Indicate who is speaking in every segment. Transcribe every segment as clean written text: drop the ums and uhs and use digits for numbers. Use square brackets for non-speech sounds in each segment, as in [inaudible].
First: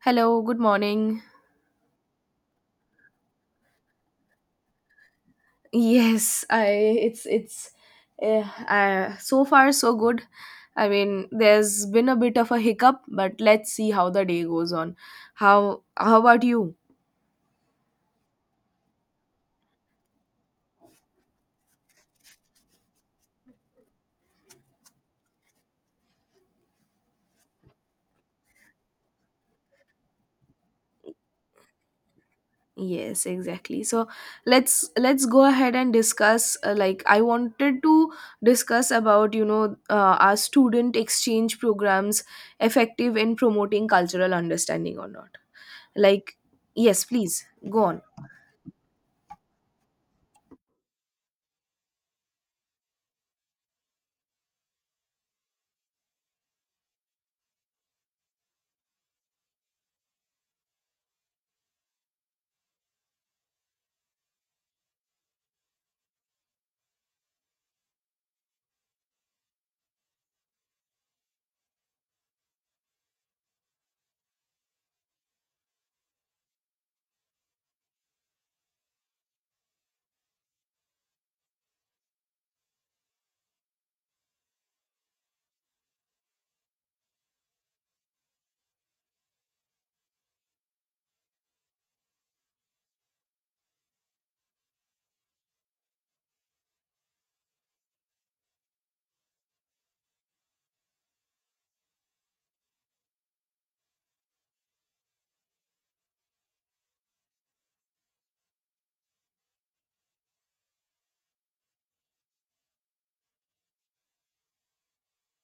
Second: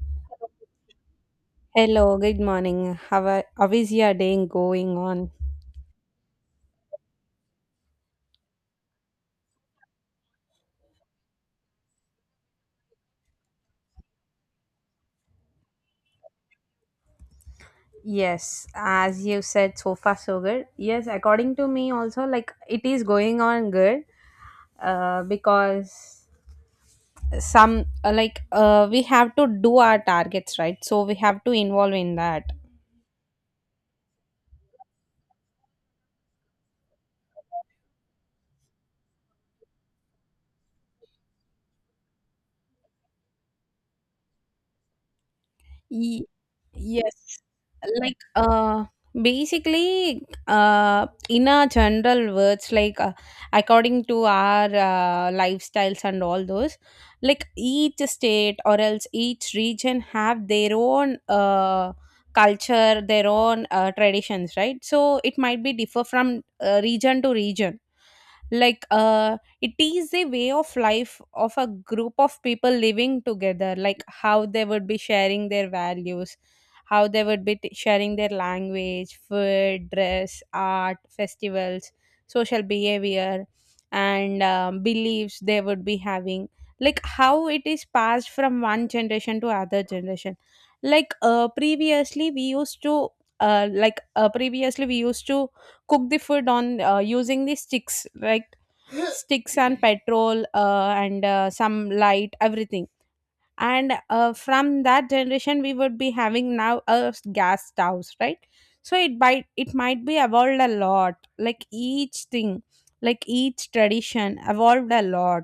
Speaker 1: Hello, good morning.
Speaker 2: Hello, good morning. How is your day going on?
Speaker 1: [laughs] Yes, I it's uh, so far so good. I mean, there's been a bit of a hiccup, but let's see how the day goes on. How about you?
Speaker 2: Yes, as you said, so far so good. Yes, according to me, also, like it is going on good, because some, like, we have to do our targets, right? So we have to involve in that.
Speaker 1: Yes, exactly. So, let's go ahead and discuss, like I wanted to discuss about our student exchange programs effective in promoting cultural understanding or not.
Speaker 2: Ye-
Speaker 1: Like, yes,
Speaker 2: yes,
Speaker 1: please go on.
Speaker 2: like, basically, in a general words, like, according to our, lifestyles and all those, like each state or else each region have their own, culture, their own, traditions, right? So it might be differ from, region to region. Like, it is a way of life of a group of people living together, like how they would be sharing their values, how they would be sharing their language, food, dress, art, festivals, social behavior, and, beliefs they would be having, like how it is passed from one generation to other generation. Like, previously we used to, uh, like uh, previously we used to cook the food on, using the sticks, like sticks and petrol, and, some light everything. And, from that generation we would be having now a, gas stoves, right? So it might be evolved a lot, like each thing, like each tradition evolved a lot.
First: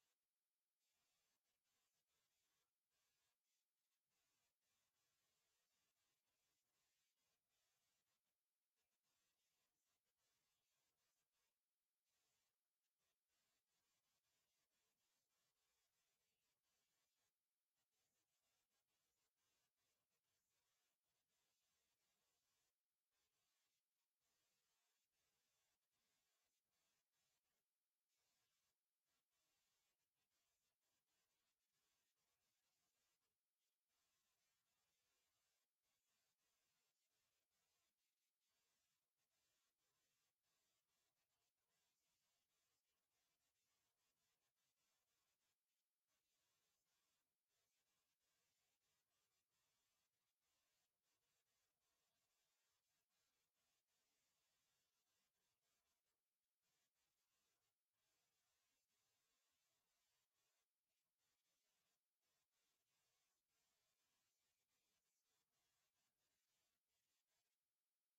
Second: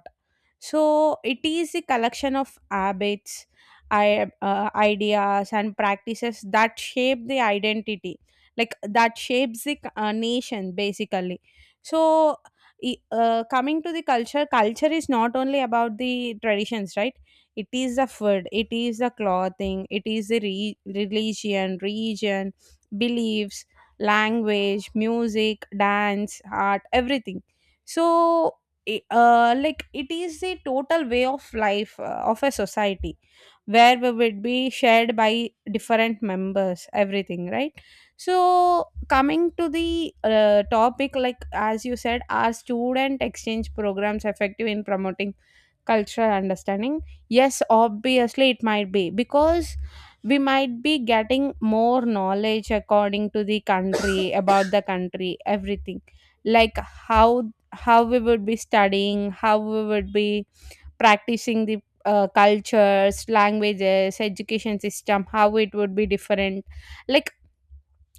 Speaker 2: So it is a collection of habits, ideas and practices that shape the identity, like that shapes the, nation basically. So, coming to the culture, culture is not only about the traditions, right? It is the food, it is the clothing, it is the religion, region, beliefs, language, music, dance, art, everything. So, like it is the total way of life, of a society, where we would be shared by different members everything, right? So coming to the, topic, like as you said, are student exchange programs effective in promoting cultural understanding? Yes, obviously it might be, because we might be getting more knowledge according to the country, [coughs] about the country everything, like how how we would be studying, how we would be practicing the, cultures, languages, education system, how it would be different. Like,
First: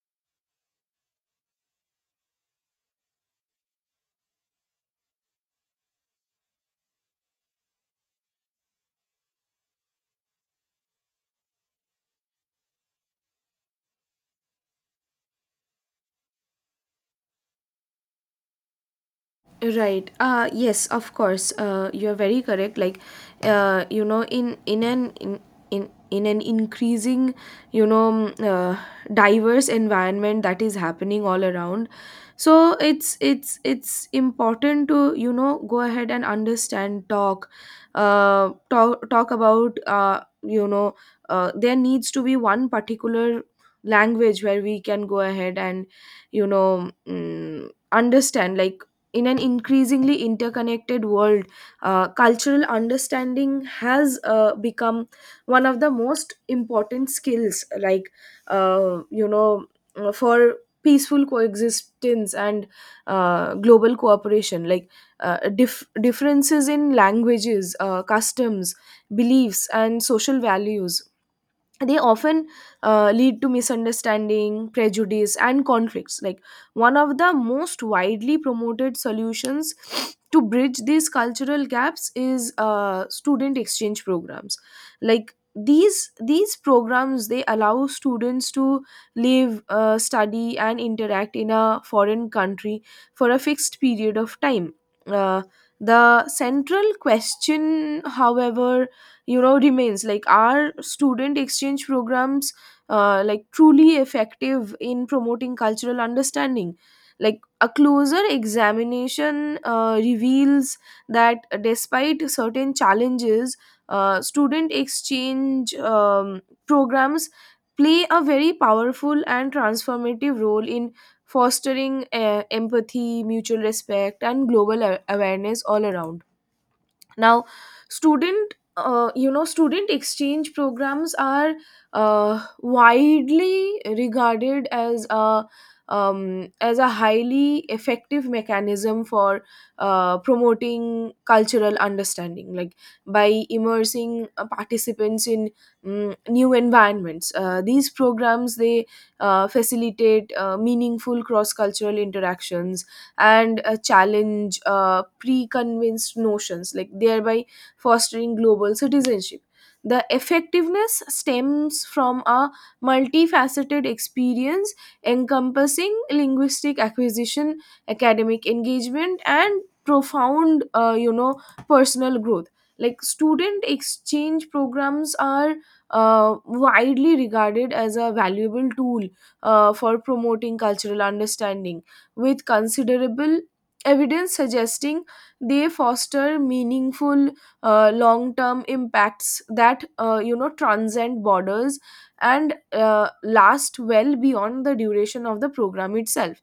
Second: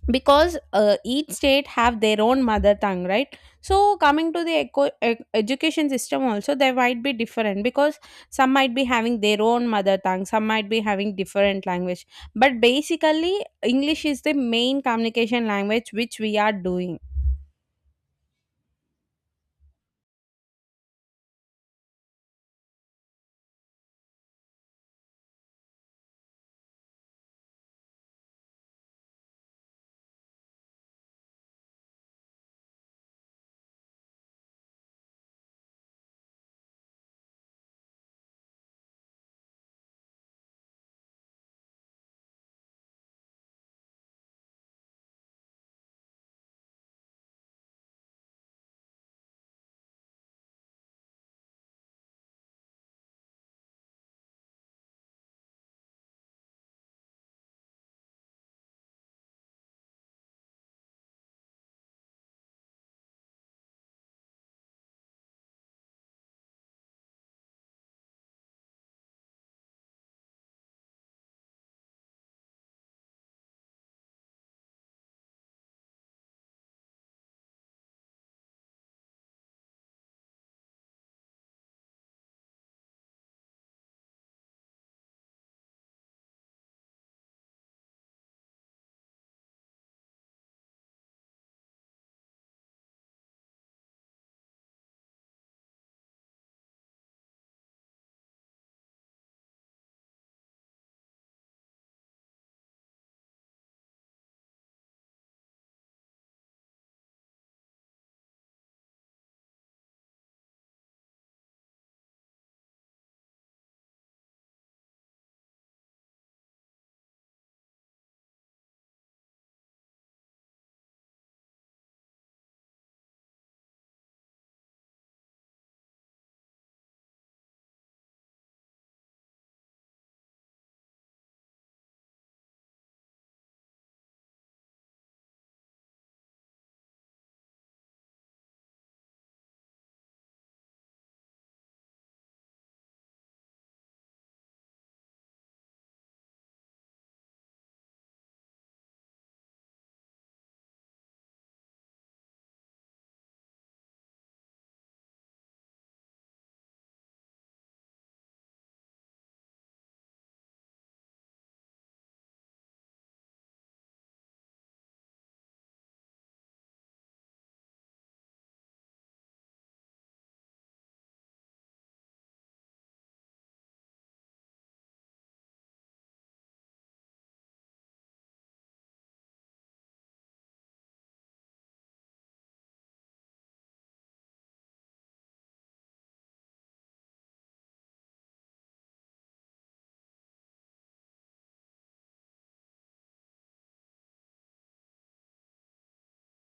Speaker 2: because, each state have their own mother tongue, right? So coming to the education system also, they might be different, because some might be having their own mother tongue, some might be having different language. But basically, English is the main communication language which we are doing.
Speaker 1: Right. Yes, of course. You're very correct. Like, uh you know in in an in in an increasing, you know, mm, uh, diverse environment that is happening all around. So it's important to go ahead and understand, talk about, there needs to be one particular language where we can go ahead and understand, like in an increasingly interconnected world, cultural understanding has, become one of the most important skills, like, uh, you know, for peaceful coexistence and, global cooperation. Like, differences in languages, customs, beliefs, and social values, they often, lead to misunderstanding, prejudice, and conflicts. Like, one of the most widely promoted solutions to bridge these cultural gaps is, student exchange programs. Like, these programs, they allow students to live, study, and interact in a foreign country for a fixed period of time. Uh, the central question, however, remains, like, are student exchange programs, like truly effective in promoting cultural understanding? Like, a closer examination, reveals that, despite certain challenges, student exchange, programs play a very powerful and transformative role in fostering, empathy, mutual respect, and global, awareness all around. Now, student you know student exchange programs are, widely regarded as a highly effective mechanism for, promoting cultural understanding. Like, by immersing, participants in, new environments, these programs, they, facilitate, meaningful cross cultural interactions, and, challenge, pre-convinced notions, like thereby fostering global citizenship. The effectiveness stems from a multifaceted experience, encompassing linguistic acquisition, academic engagement, and profound, personal growth. Like, student exchange programs are, widely regarded as a valuable tool, for promoting cultural understanding, with considerable evidence suggesting they foster meaningful, long-term impacts that, transcend borders and, last well beyond the duration of the program itself.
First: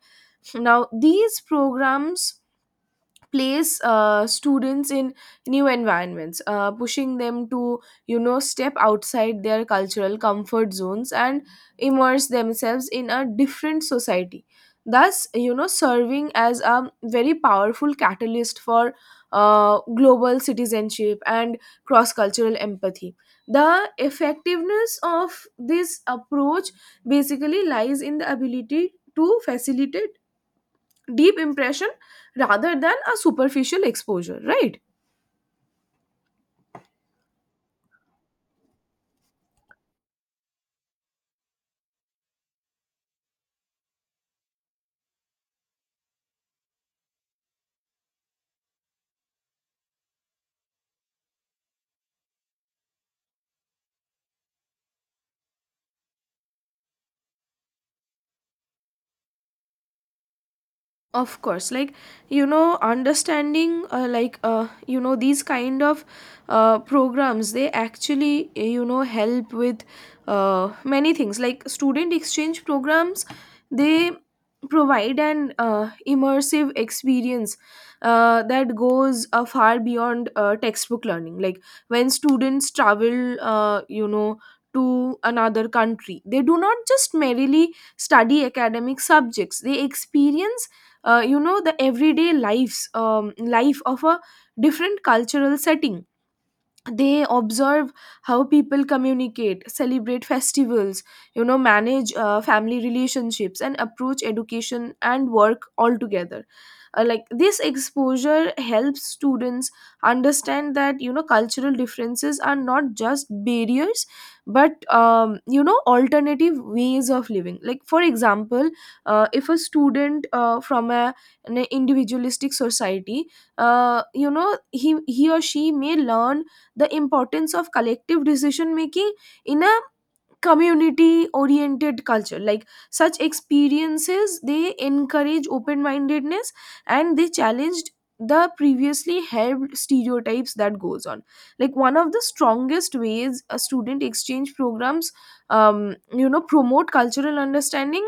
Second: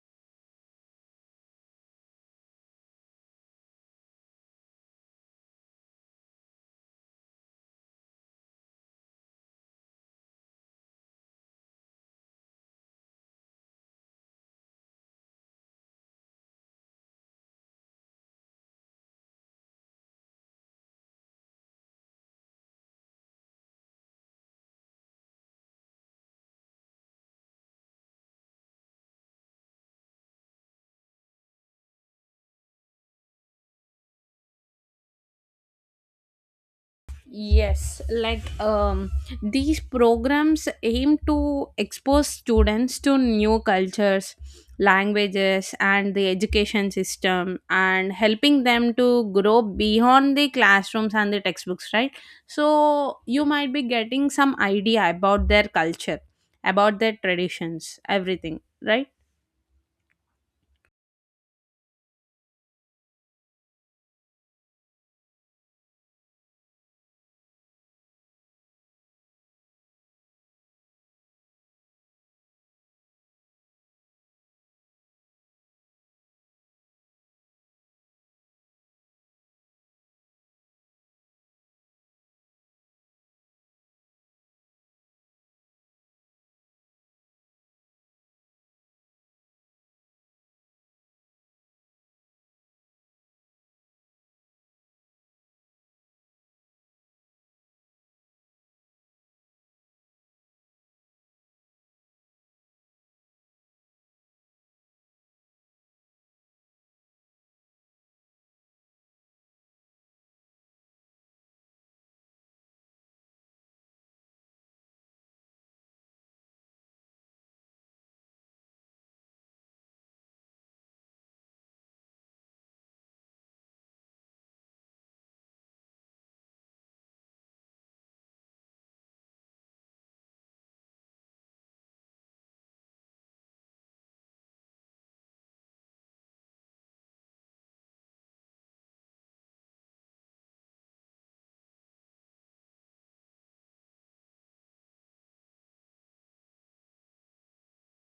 Speaker 1: Now, these programs place, students in new environments, pushing them to, step outside their cultural comfort zones and immerse themselves in a different society, thus, serving as a very powerful catalyst for, global citizenship and cross cultural empathy. The effectiveness of this approach basically lies in the ability to facilitate deep impression rather than a superficial exposure, right?
Speaker 2: Yes, like, these programs aim to expose students to new cultures, languages, and the education system, and helping them to grow beyond the classrooms and the textbooks, right? So, you might be getting some idea about their culture, about their traditions, everything, right?
Speaker 1: Of course, like, understanding, like, these kind of, programs, they actually, help with, many things. Like, student exchange programs, they provide an, immersive experience, that goes, far beyond, textbook learning. Like, when students travel, to another country, they do not just merely study academic subjects, they experience, the everyday lives life of a different cultural setting. They observe how people communicate, celebrate festivals, manage, family relationships, and approach education and work altogether. Like, this exposure helps students understand that, cultural differences are not just barriers, but, alternative ways of living. Like, for example, if a student, from an individualistic society, uh, you know he or she may learn the importance of collective decision making in a community oriented culture. Like, such experiences, they encourage open mindedness, and they challenged the previously held stereotypes that goes on. Like, one of the strongest ways a student exchange programs, promote cultural understanding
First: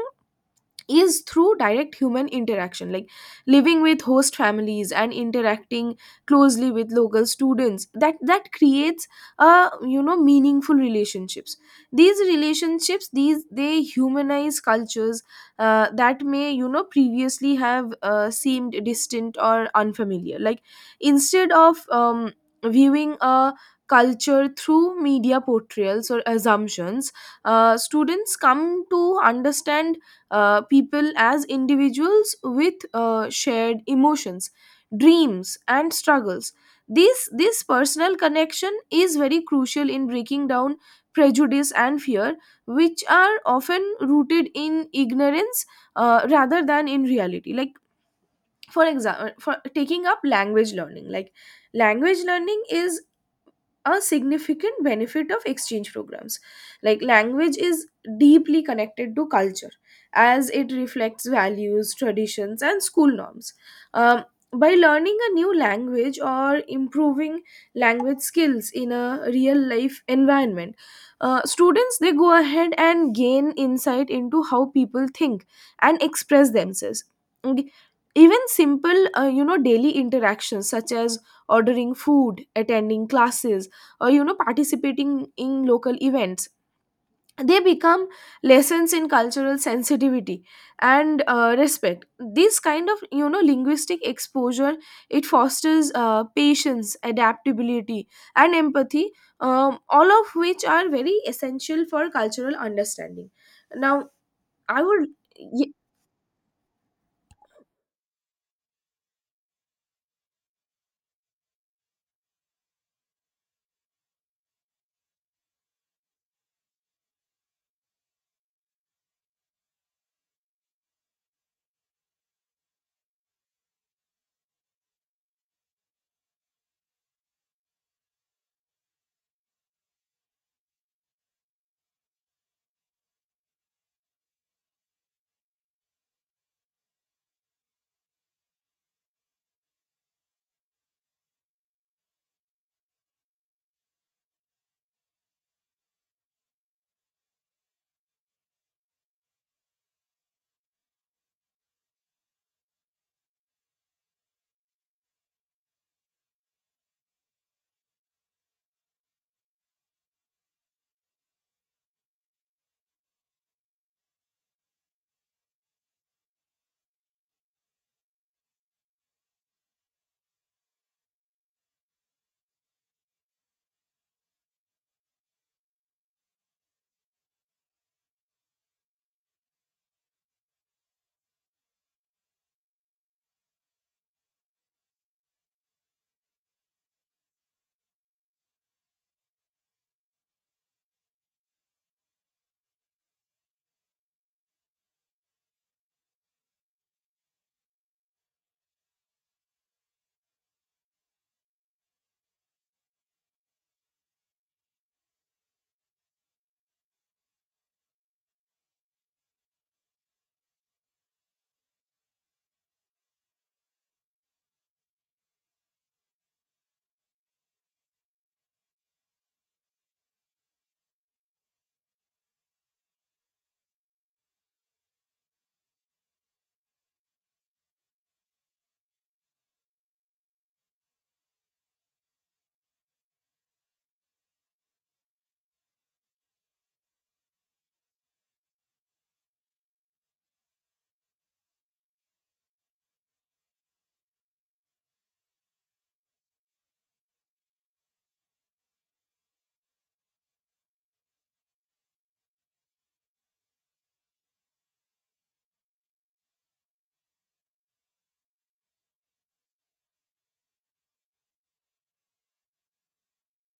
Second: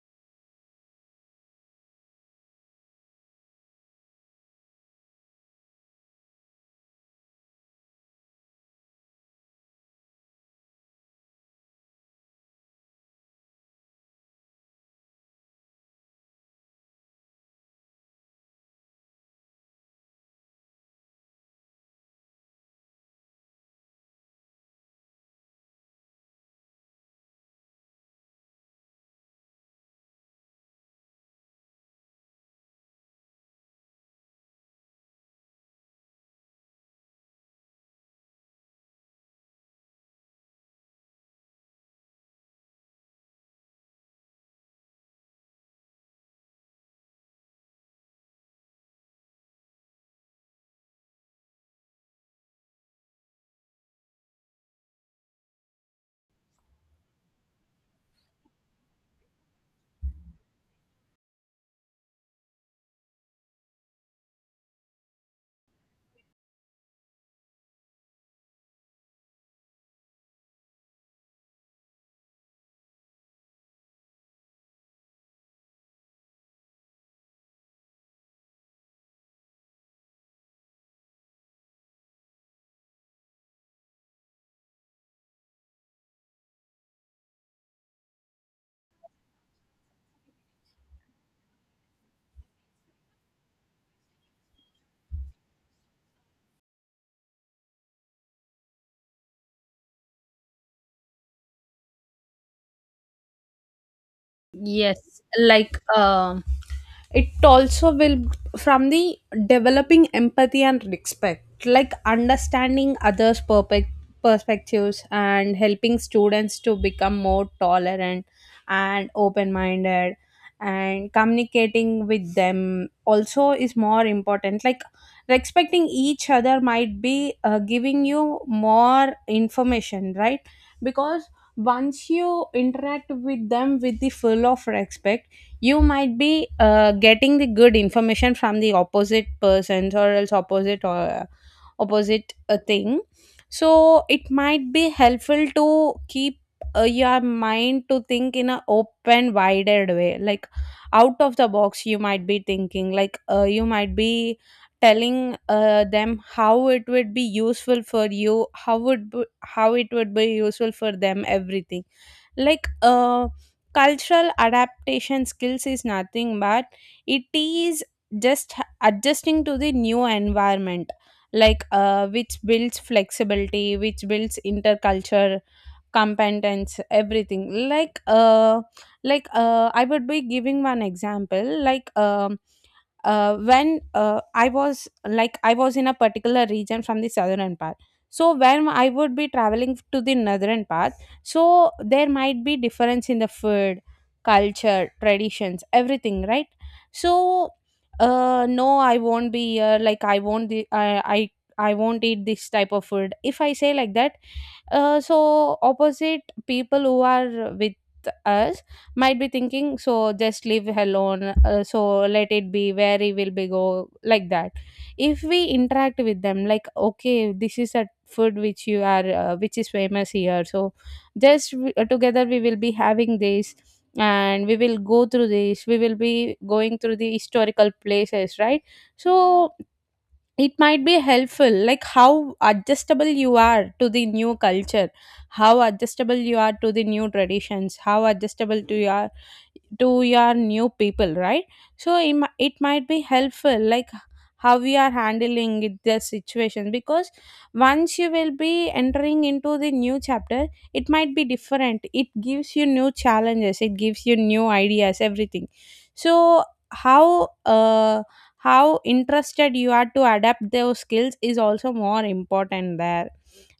Speaker 1: is through direct human interaction. Like, living with host families and interacting closely with local students, that creates, a you know, meaningful relationships. These relationships these, they humanize cultures, that may, previously have, seemed distant or unfamiliar. Like, instead of, viewing a culture through media portrayals or assumptions, students come to understand, people as individuals with, shared emotions, dreams, and struggles. This personal connection is very crucial in breaking down prejudice and fear, which are often rooted in ignorance, rather than in reality. Like, for example, for taking up language learning, like language learning is a significant benefit of exchange programs. Like, language is deeply connected to culture, as it reflects values, traditions, and school norms. Um, by learning a new language or improving language skills in a real life environment, students, they go ahead and gain insight into how people think and express themselves. And even simple, daily interactions such as ordering food, attending classes, participating in local events, they become lessons in cultural sensitivity and, respect. This kind of, linguistic exposure, it fosters, patience, adaptability, and empathy, all of which are very essential for cultural understanding. Now, I would.
Speaker 2: Yes, like, it also will, from the developing empathy and respect, like understanding others' perfect perspectives, and helping students to become more tolerant and open-minded. And communicating with them also is more important. Like, respecting each other might be, giving you more information, right? Because once you interact with them with the full of respect, you might be, getting the good information from the opposite persons, or else opposite, or opposite a thing. So it might be helpful to keep, your mind to think in a open wider way, like out of the box you might be thinking, like, you might be telling, them how it would be useful for you, how would how it would be useful for them everything. Like, cultural adaptation skills is nothing but, it is just adjusting to the new environment, like, which builds flexibility, which builds interculture competence everything. Like, I would be giving one example. Like, when, I was, like I was in a particular region from the southern part. So when I would be traveling to the northern part, so there might be difference in the food, culture, traditions, everything, right? So, no, I won't be here. Like, I won't, the I, I won't eat this type of food. If I say like that, so opposite people who are with us might be thinking, so just leave alone, so let it be, where he will be go, like that. If we interact with them, like, okay, this is a food which you are, which is famous here, so just together we will be having this, and we will go through this, we will be going through the historical places, right? So it might be helpful, like how adjustable you are to the new culture, how adjustable you are to the new traditions, how adjustable to your, to your new people, right? So, it, it might be helpful, like how we are handling it, the situation, because once you will be entering into the new chapter, it might be different, it gives you new challenges, it gives you new ideas everything. So, how, how interested you are to adapt those skills is also more important there.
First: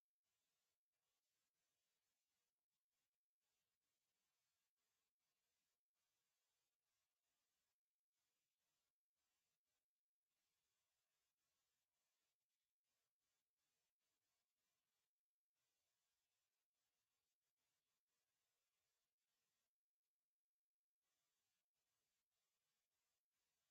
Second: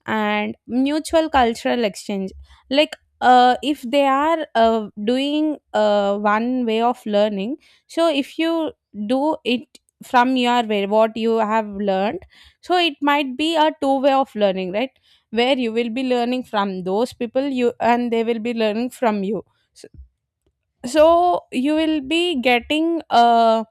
Speaker 2: And mutual cultural exchange, like, if they are, doing, one way of learning, so if you do it from your way, what you have learned, so it might be a two way of learning, right? Where you will be learning from those people, you, and they will be learning from you. So you will be getting, uh,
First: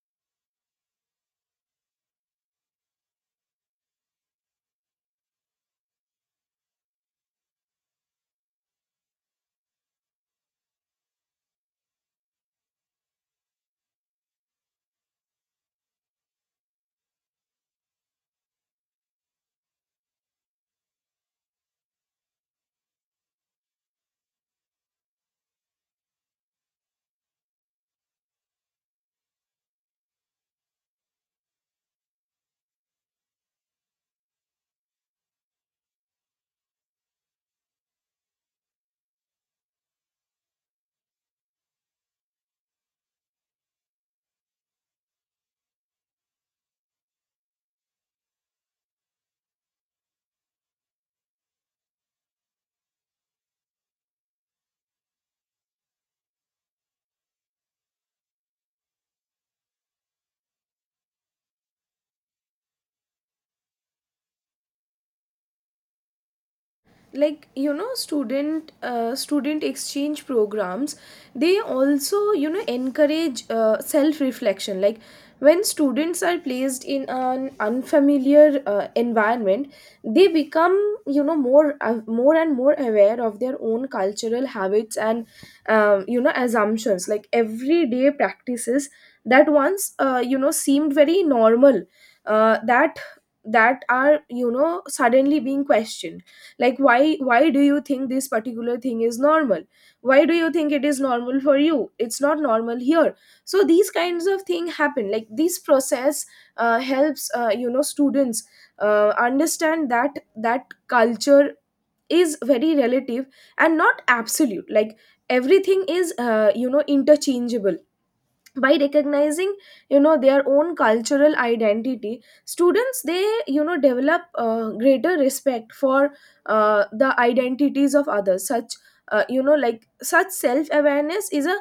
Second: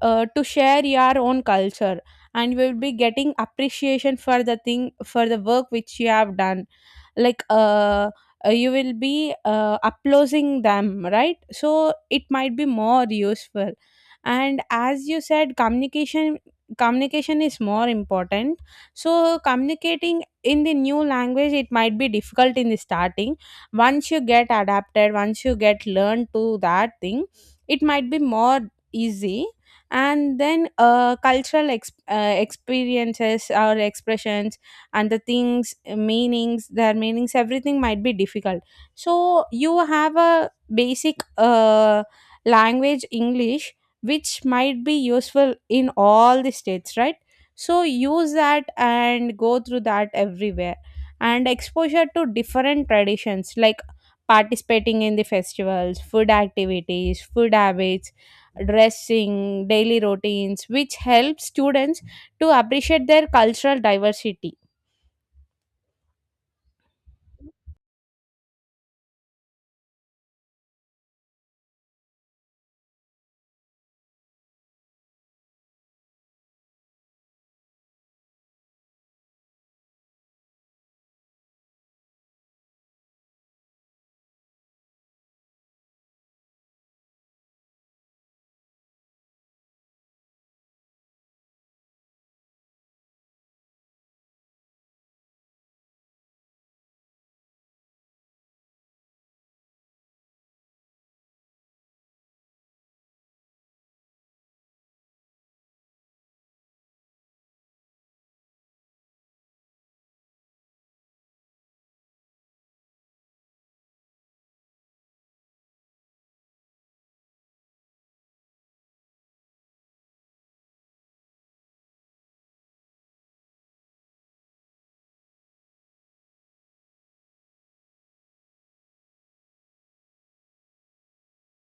Speaker 2: uh, to share your own culture, and you will be getting appreciation for the thing, for the work which you have done. Like, you will be, uploading them, right? So it might be more useful. And as you said, communication is more important. So, communicating in the new language, it might be difficult in the starting. Once you get adapted, once you get learned to that thing, it might be more easy. And then, cultural experiences or expressions, and the things, meanings, their meanings everything might be difficult. So you have a basic, language, English, which might be useful in all the states, right? So use that and go through that everywhere. And exposure to different traditions, like participating in the festivals, food activities, food habits, dressing, daily routines, which helps students to appreciate their cultural diversity.
Speaker 1: Like, student exchange programs, they also, encourage, self reflection. Like, when students are placed in an unfamiliar, environment, they become, more and more aware of their own cultural habits and, assumptions. Like, everyday practices that once, seemed very normal, uh, that that are, suddenly being questioned. Like, why do you think this particular thing is normal? Why do you think it is normal for you? It's not normal here. So these kinds of thing happen. Like, this process, helps, students, understand that, that culture is very relative and not absolute. Like, everything is, interchangeable. By recognizing, their own cultural identity, students, they, develop, greater respect for, the identities of others. Such, like such self awareness is a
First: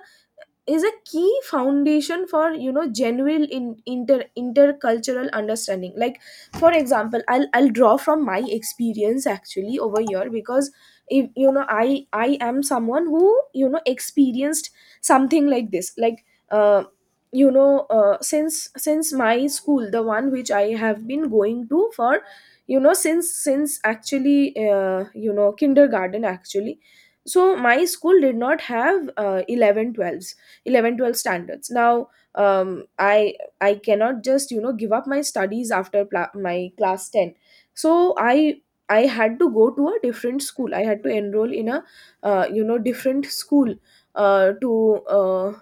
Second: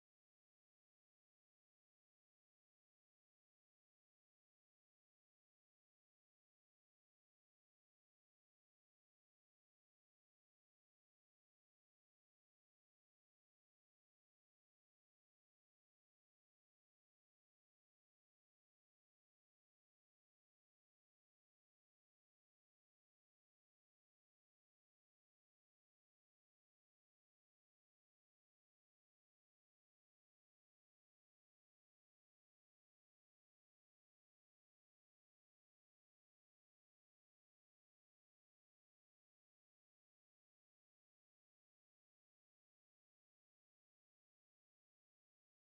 Speaker 1: is a key foundation for, genuine, in, inter intercultural understanding. Like, for example, I'll draw from my experience actually over here. Because if, I am someone who, experienced something like this, like, since my school, the one which I have been going to for, since actually, kindergarten, actually. So my school did not have, 11 12, 11, 12 standards now. um, i I cannot just, give up my studies after, my class 10. So I had to go to a different school. I had to enroll in a, different school, uh, to uh,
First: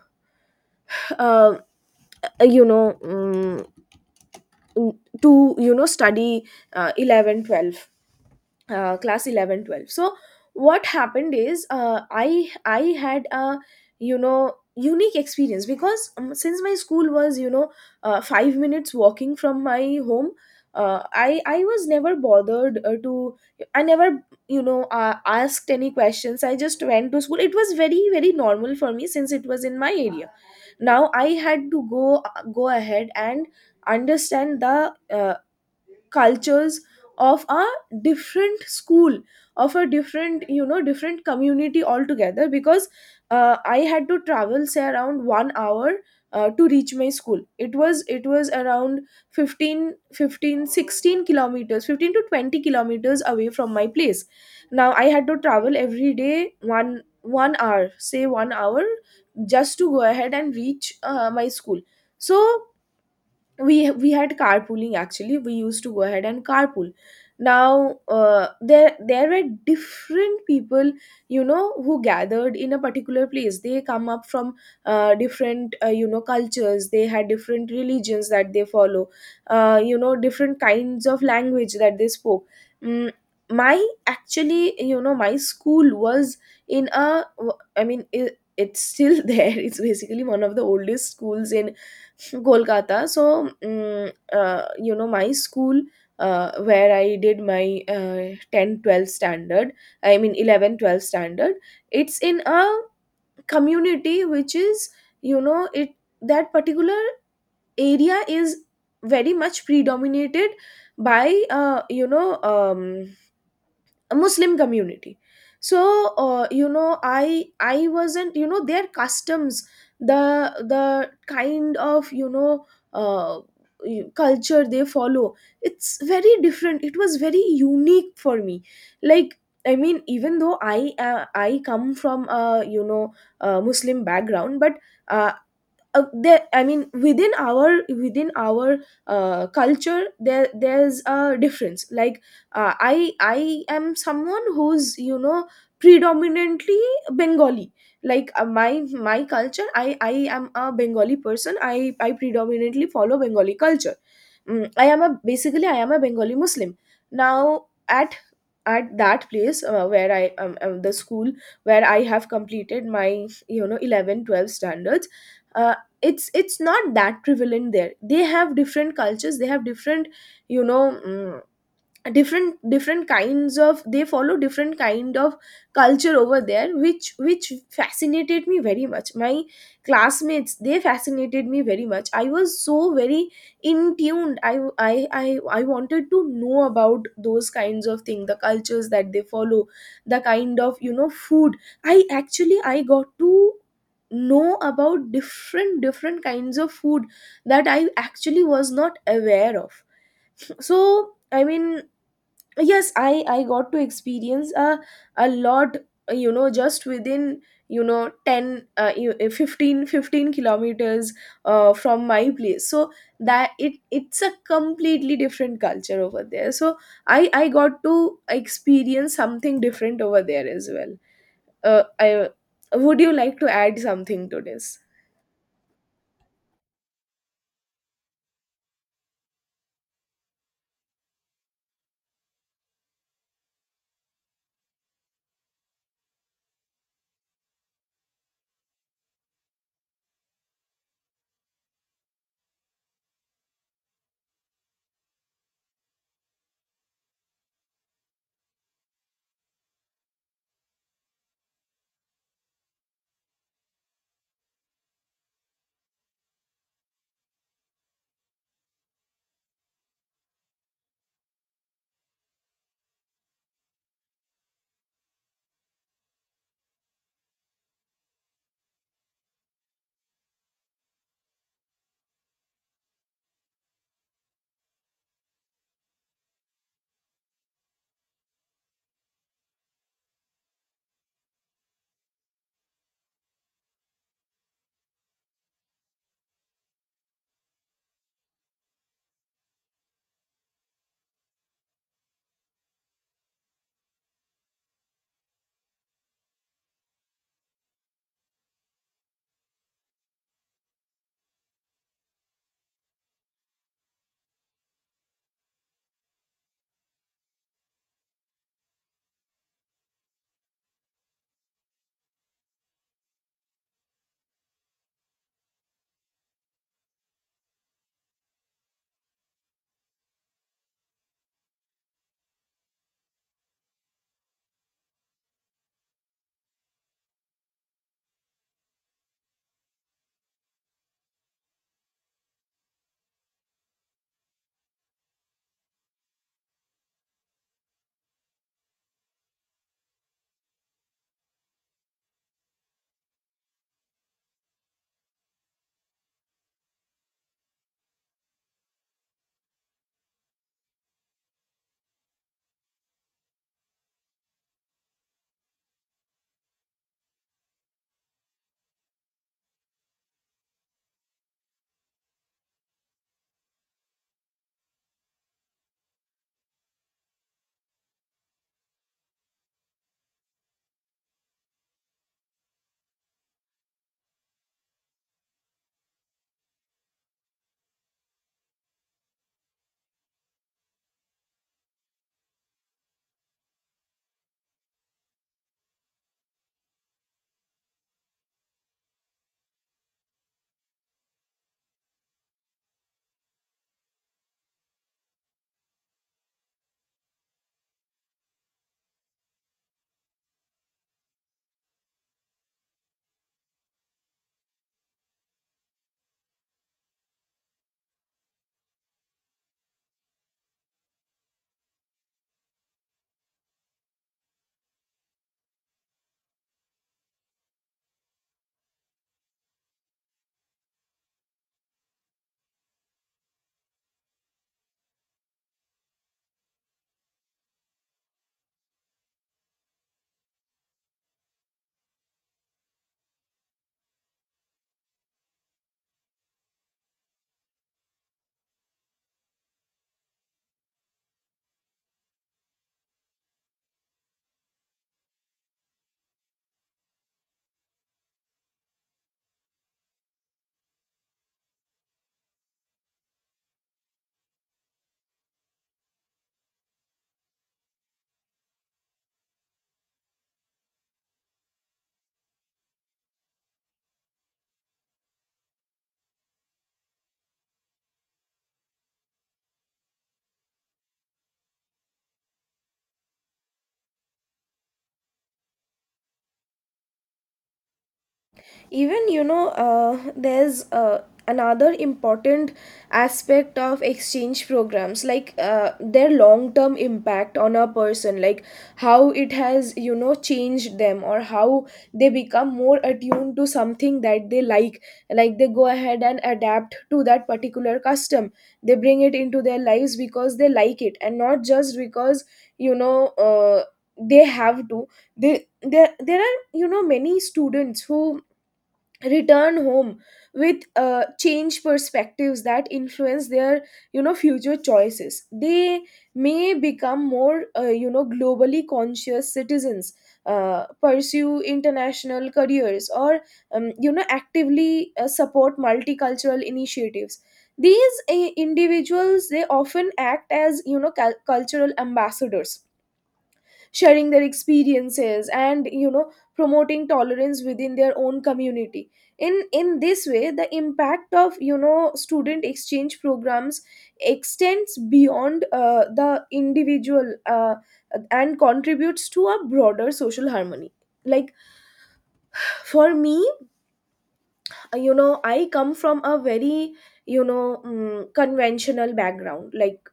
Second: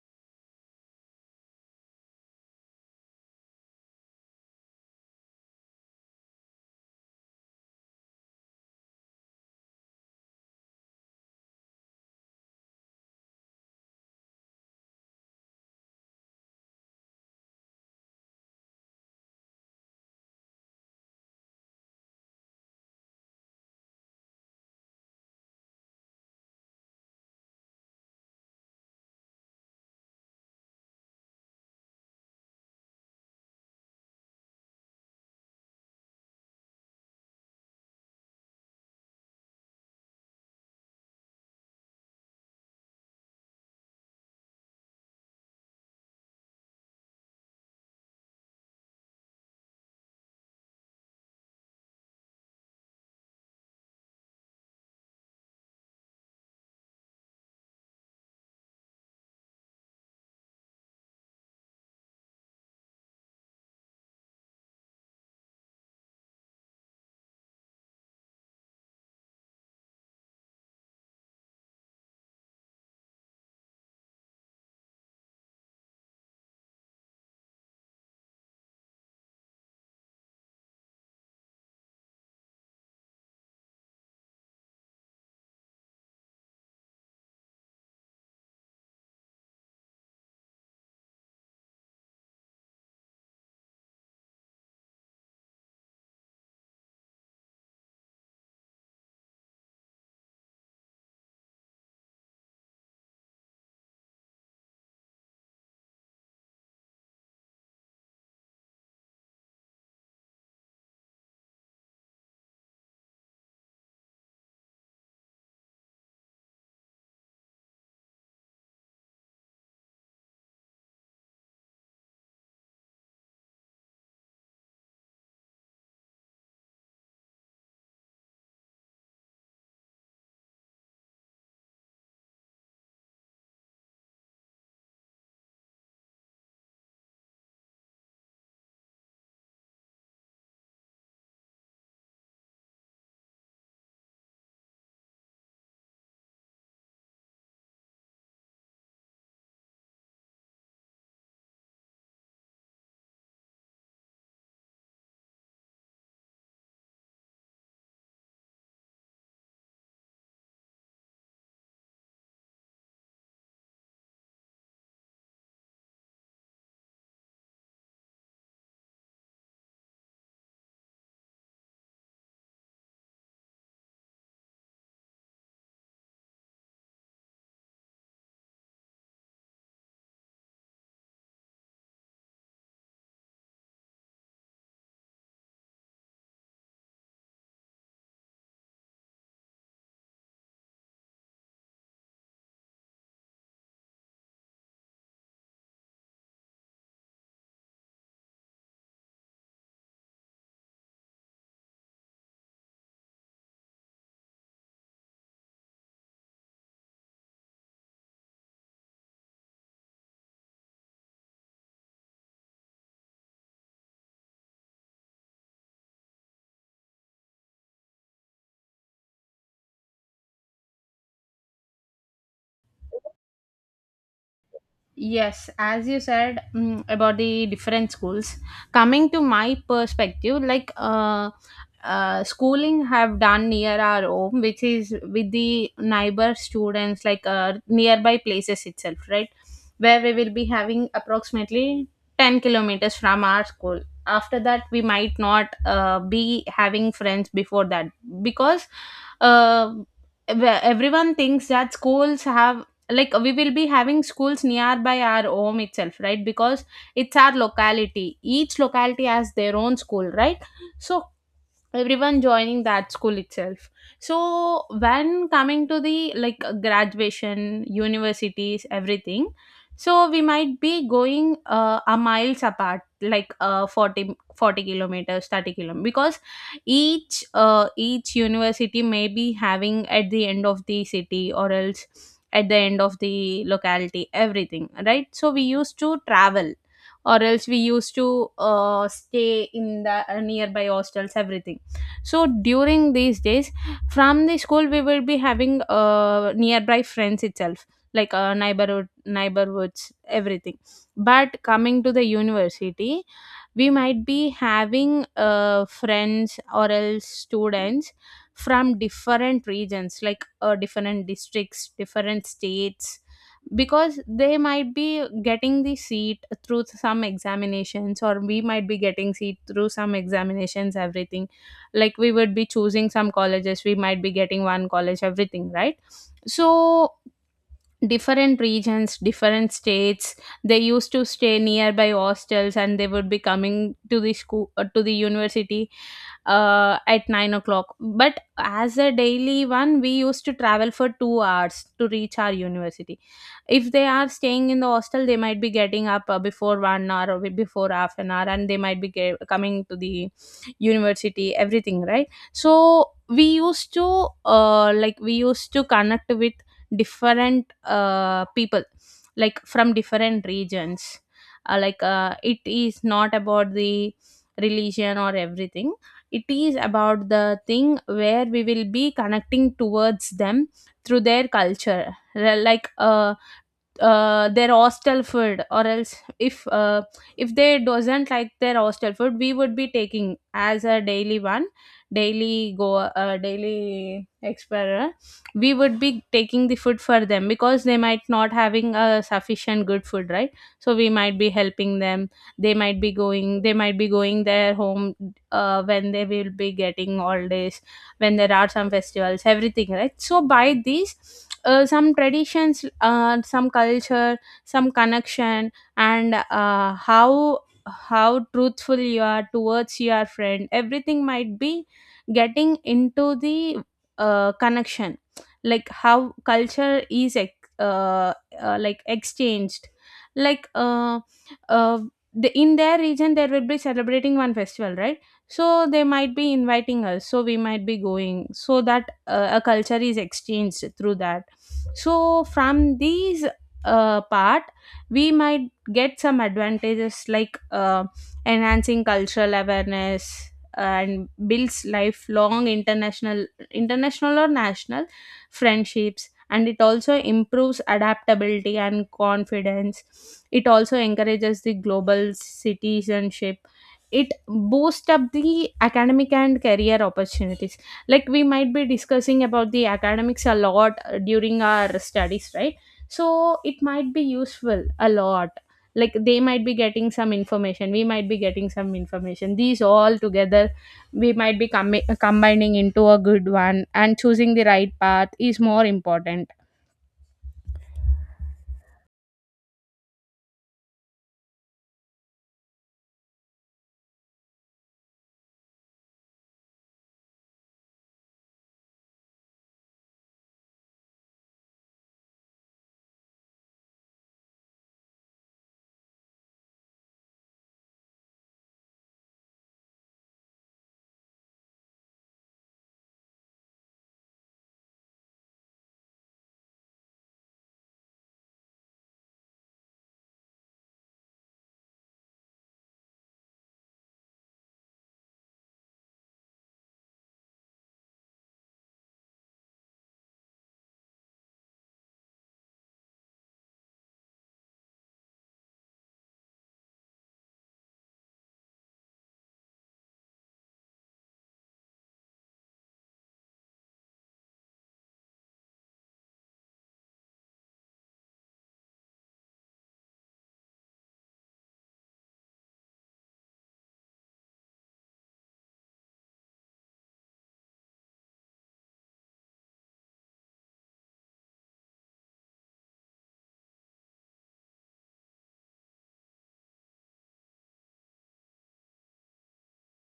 Speaker 1: uh, you know um, to study, 11 12. Class 11, 12. So what happened is, I had a, unique experience. Because, since my school was, 5 minutes walking from my home, I was never bothered, to I never, asked any questions. I just went to school. It was very, very normal for me since it was in my area. Now I had to go, go ahead and understand the, cultures of a different school, of a different, different community altogether. Because, I had to travel, say, around 1 hour, to reach my school. It was around 15, 15-16 kilometers 15 to 20 kilometers away from my place. Now I had to travel every day, 1 1 hour, say 1 hour, just to go ahead and reach, my school. So we had carpooling actually. We used to go ahead and carpool. Now, there were different people, who gathered in a particular place. They come up from, different, cultures. They had different religions that they follow, different kinds of language that they spoke. mm, my actually you know my school was in a, I mean, it's still [laughs] there. It's basically one of the oldest schools in Kolkata. So, my school where I did my 10 12 standard, I mean 11, 12 standard, it's in a community which is, it that particular area is very much predominated by a Muslim community. So, I wasn't, their customs, the the kind of uh, culture they follow, it's very different. It was very unique for me. Like, I mean, even though I come from a you know a Muslim background, but uh, there I mean, within our culture, there's a difference. Like, I am someone who's predominantly Bengali. Like, my culture, I am a Bengali person. I predominantly follow Bengali culture. Mm, I am a basically I am a Bengali Muslim. Now, at that place, where I the school where I have completed my eleven twelve 12 standards, uh, it's not that prevalent there. They have different cultures. They have different, you know mm, different kinds of — they follow different kind of culture over there, which fascinated me very much. My classmates, they fascinated me very much. I was so very in tuned. I wanted to know about those kinds of things, the cultures that they follow, the kind of food. I actually i got to know about different kinds of food that I actually was not aware of. So, I mean, yes, I got to experience a lot, just within, 10 15 fifteen kilometers from my place. So that, it's a completely different culture over there. So I got to experience something different over there as well. I Would you like to add something to this?
Speaker 2: Yes, as you said, about the different schools, coming to my perspective, like, schooling have done near our home, which is with the neighbor students, like, nearby places itself, right? Where we will be having approximately 10 kilometers from our school. After that, we might not, be having friends before that, because, uh, where everyone thinks that schools have, like we will be having schools nearby our home itself, right? Because, it's our locality, each locality has their own school, right? So, everyone joining that school itself. So when coming to the, like, graduation, universities everything, so we might be going, a miles apart, like, forty kilometers, 30 kilometers, because each, each university may be having at the end of the city, or else at the end of the locality everything, right? So we used to travel, or else we used to, stay in the, nearby hostels everything. So during these days, from the school we will be having, nearby friends itself, like, neighborhoods everything. But coming to the university, we might be having, friends or else students from different regions, like, different districts, different states, because they might be getting the seat through some examinations, or we might be getting seat through some examinations everything. Like, we would be choosing some colleges, we might be getting one college everything, right? So, different regions, different states, they used to stay nearby hostels, and they would be coming to the school, to the university, at 9 o'clock, but as a daily one, we used to travel for 2 hours to reach our university. If they are staying in the hostel, they might be getting up, before 1 hour, or before half an hour, and they might be coming to the university everything, right? So we used to, like we used to connect with different, people, like from different regions. It is not about the religion or everything, it is about the thing where we will be connecting towards them through their culture. Like, their hostel food, or else if, if they doesn't like their hostel food, we would be taking as a daily one, daily go, daily explorer, we would be taking the food for them because they might not having a sufficient good food, right? So we might be helping them. They might be going their home, when they will be getting all this, when there are some festivals everything, right? So by these, some traditions, some culture, some connection, and, how truthful you are towards your friend everything might be getting into the, connection. Like how culture is, uh, like exchanged, like, uh, the, in their region there will be celebrating one festival, right? So they might be inviting us, so we might be going, so that, a culture is exchanged through that. So from these, part, we might get some advantages, like, enhancing cultural awareness, and builds lifelong international or national friendships. And it also improves adaptability and confidence. It also encourages the global citizenship. It boosts up the academic and career opportunities, like we might be discussing about the academics a lot, during our studies, right? So it might be useful a lot, like they might be getting some information, we might be getting some information, these all together we might be combining into a good one, and choosing the right path is more important.
Speaker 1: Even, there's another important aspect of exchange programs, like their long term impact on a person, like how it has changed them, or how they become more attuned to something that they like. Like, they go ahead and adapt to that particular custom. They bring it into their lives because they like it, and not just because you know uh, they have to. They There are many students who return home with change perspectives that influence their future choices. They may become more globally conscious citizens, pursue international careers, or actively support multicultural initiatives. These individuals, they often act as cultural ambassadors, sharing their experiences and promoting tolerance within their own community. In this way, the impact of student exchange programs extends beyond the individual and contributes to a broader social harmony. Like, for me, I come from a very conventional background. Like,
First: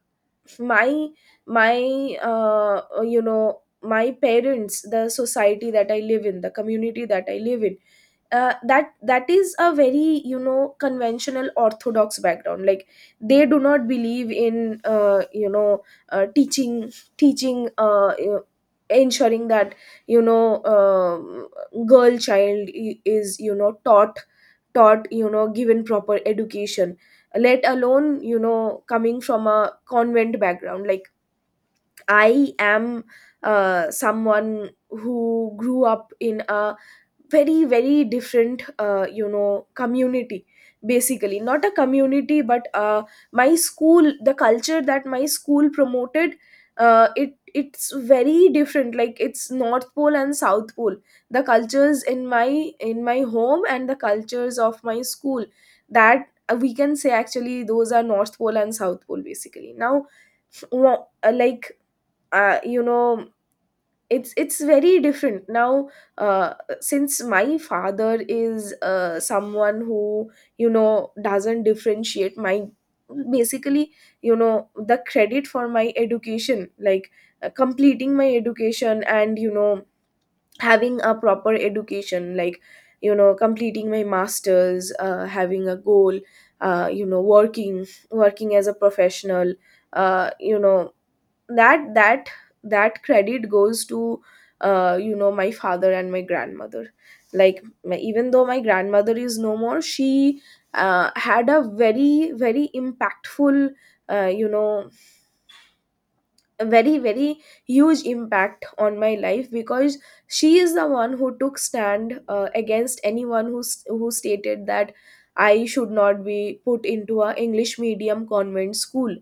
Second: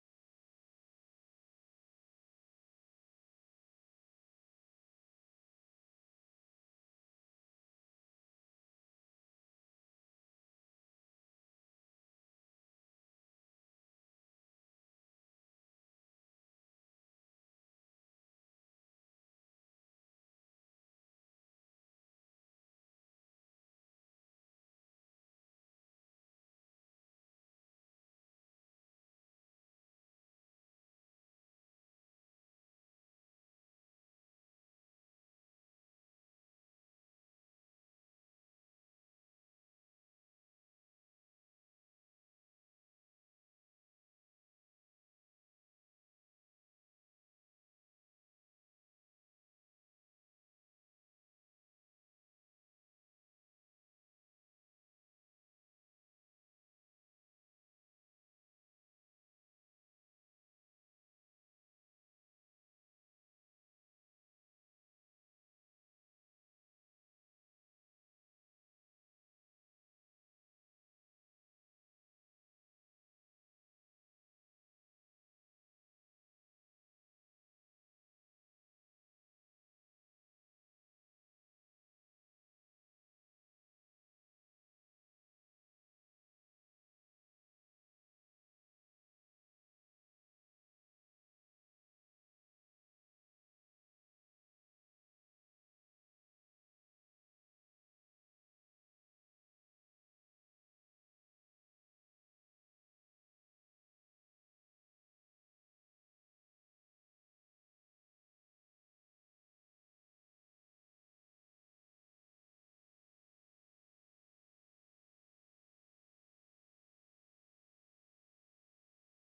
Speaker 1: my my you know my parents, the society that I live in, the community that I live in, that is a very conventional orthodox background. Like, they do not believe in teaching teaching ensuring that you know um girl child is taught taught you know given proper education, let alone coming from a convent background. Like, I am someone who grew up in a very, very different community. Basically, not a community, but my school, the culture that my school promoted, it's very different. Like, it's North Pole and South Pole. The cultures in my home and the cultures of my school, that we can say, actually those are North Pole and South Pole basically. Now, like, uh, you know it's very different now. uh, since my father is someone who doesn't differentiate, my basically, the credit for my education, like completing my education and having a proper education, like completing my masters, having a goal, working as a professional, uh, you know that that that credit goes to my father and my grandmother. Like, even though my grandmother is no more, she had a very, very impactful, uh, you know a very, very huge impact on my life, because she is the one who took stand against anyone who who stated that I should not be put into a English medium convent school,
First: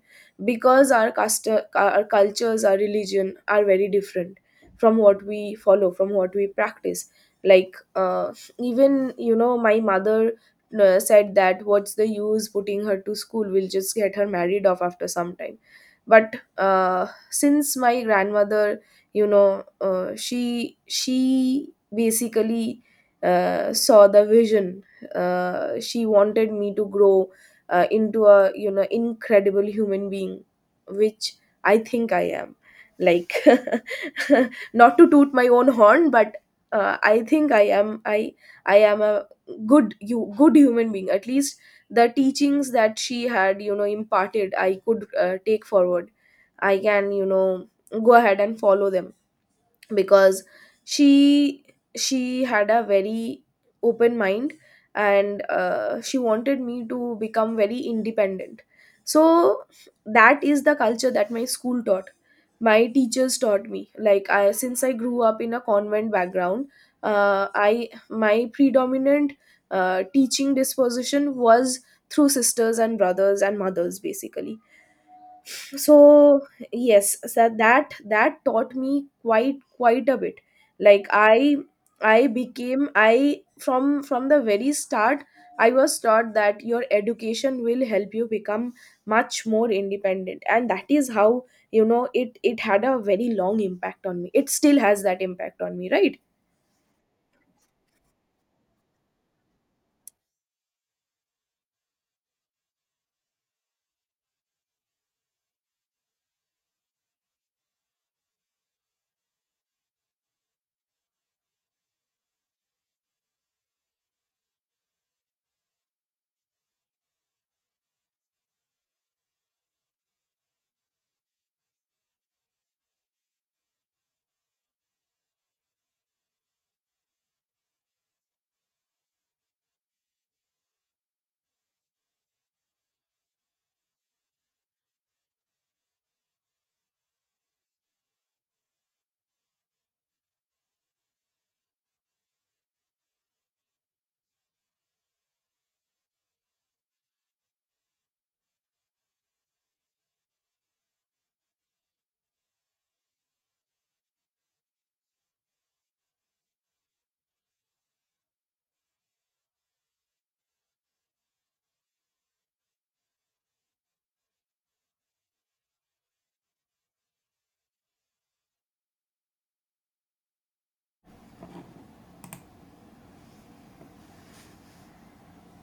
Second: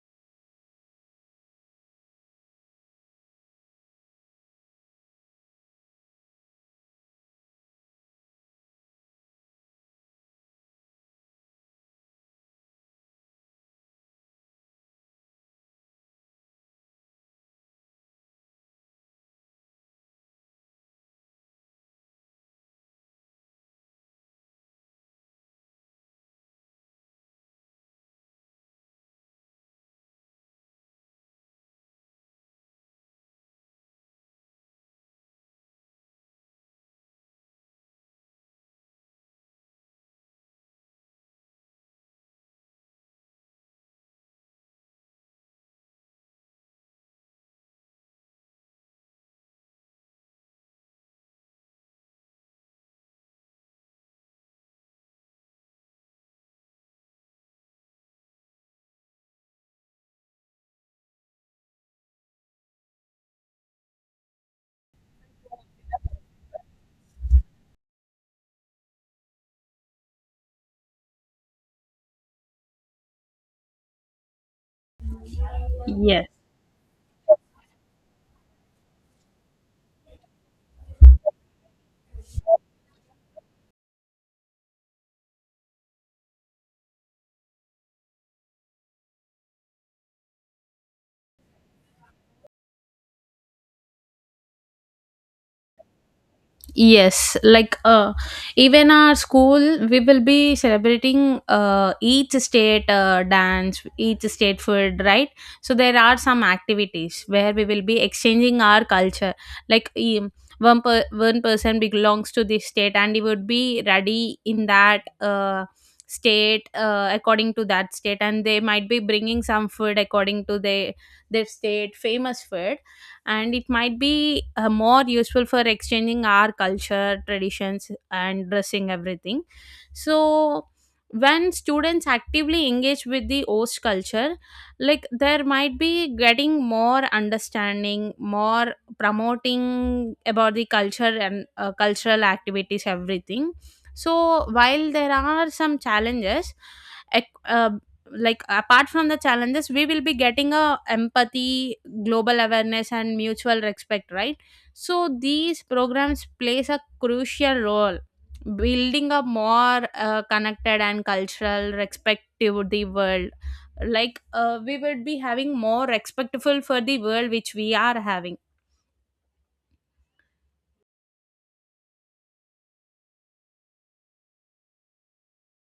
Speaker 1: because our cultures, our religion are very different from what we follow, from what we practice. Like, uh, even my mother said that, what's the use putting her to school? We'll just get her married off after some time. But since my grandmother, she basically saw the vision. She wanted me to grow into a incredible human being, which I think I am. Like, [laughs] not to toot my own horn, but I think I am, I am a good you good human being, at least. The teachings that she had imparted, I could take forward. I can, go ahead and follow them, because she she had a very open mind, and she wanted me to become very independent. So that is the culture that my school taught. My teachers taught me. Like, I since I grew up in a convent background, I my predominant teaching disposition was through sisters and brothers and mothers, basically. So
Speaker 2: Yes.
Speaker 1: yes, so that taught me quite a bit. Like, I became — I from the very start, I was taught that your education will help you become much more independent, and that is how, it had a very long impact on me. It still has that impact on me, right?
Speaker 2: Yes, like, even our school, we will be celebrating, each state, dance, each state food, right? So there are some activities where we will be exchanging our culture. Like, one person belongs to this state, and he would be ready in that, state, according to that state, and they might be bringing some food according to their state famous food. And it might be, more useful for exchanging our culture, traditions, and dressing everything. So when students actively engage with the host culture, like, there might be getting more understanding, more promoting about the culture and, cultural activities everything. So while there are some challenges, ec- uh, like apart from the challenges, we will be getting a empathy, global awareness and mutual respect, right? So these programs plays a crucial role, building a more, connected and cultural respective the world, like, we would be having more respectful for the world which we are having.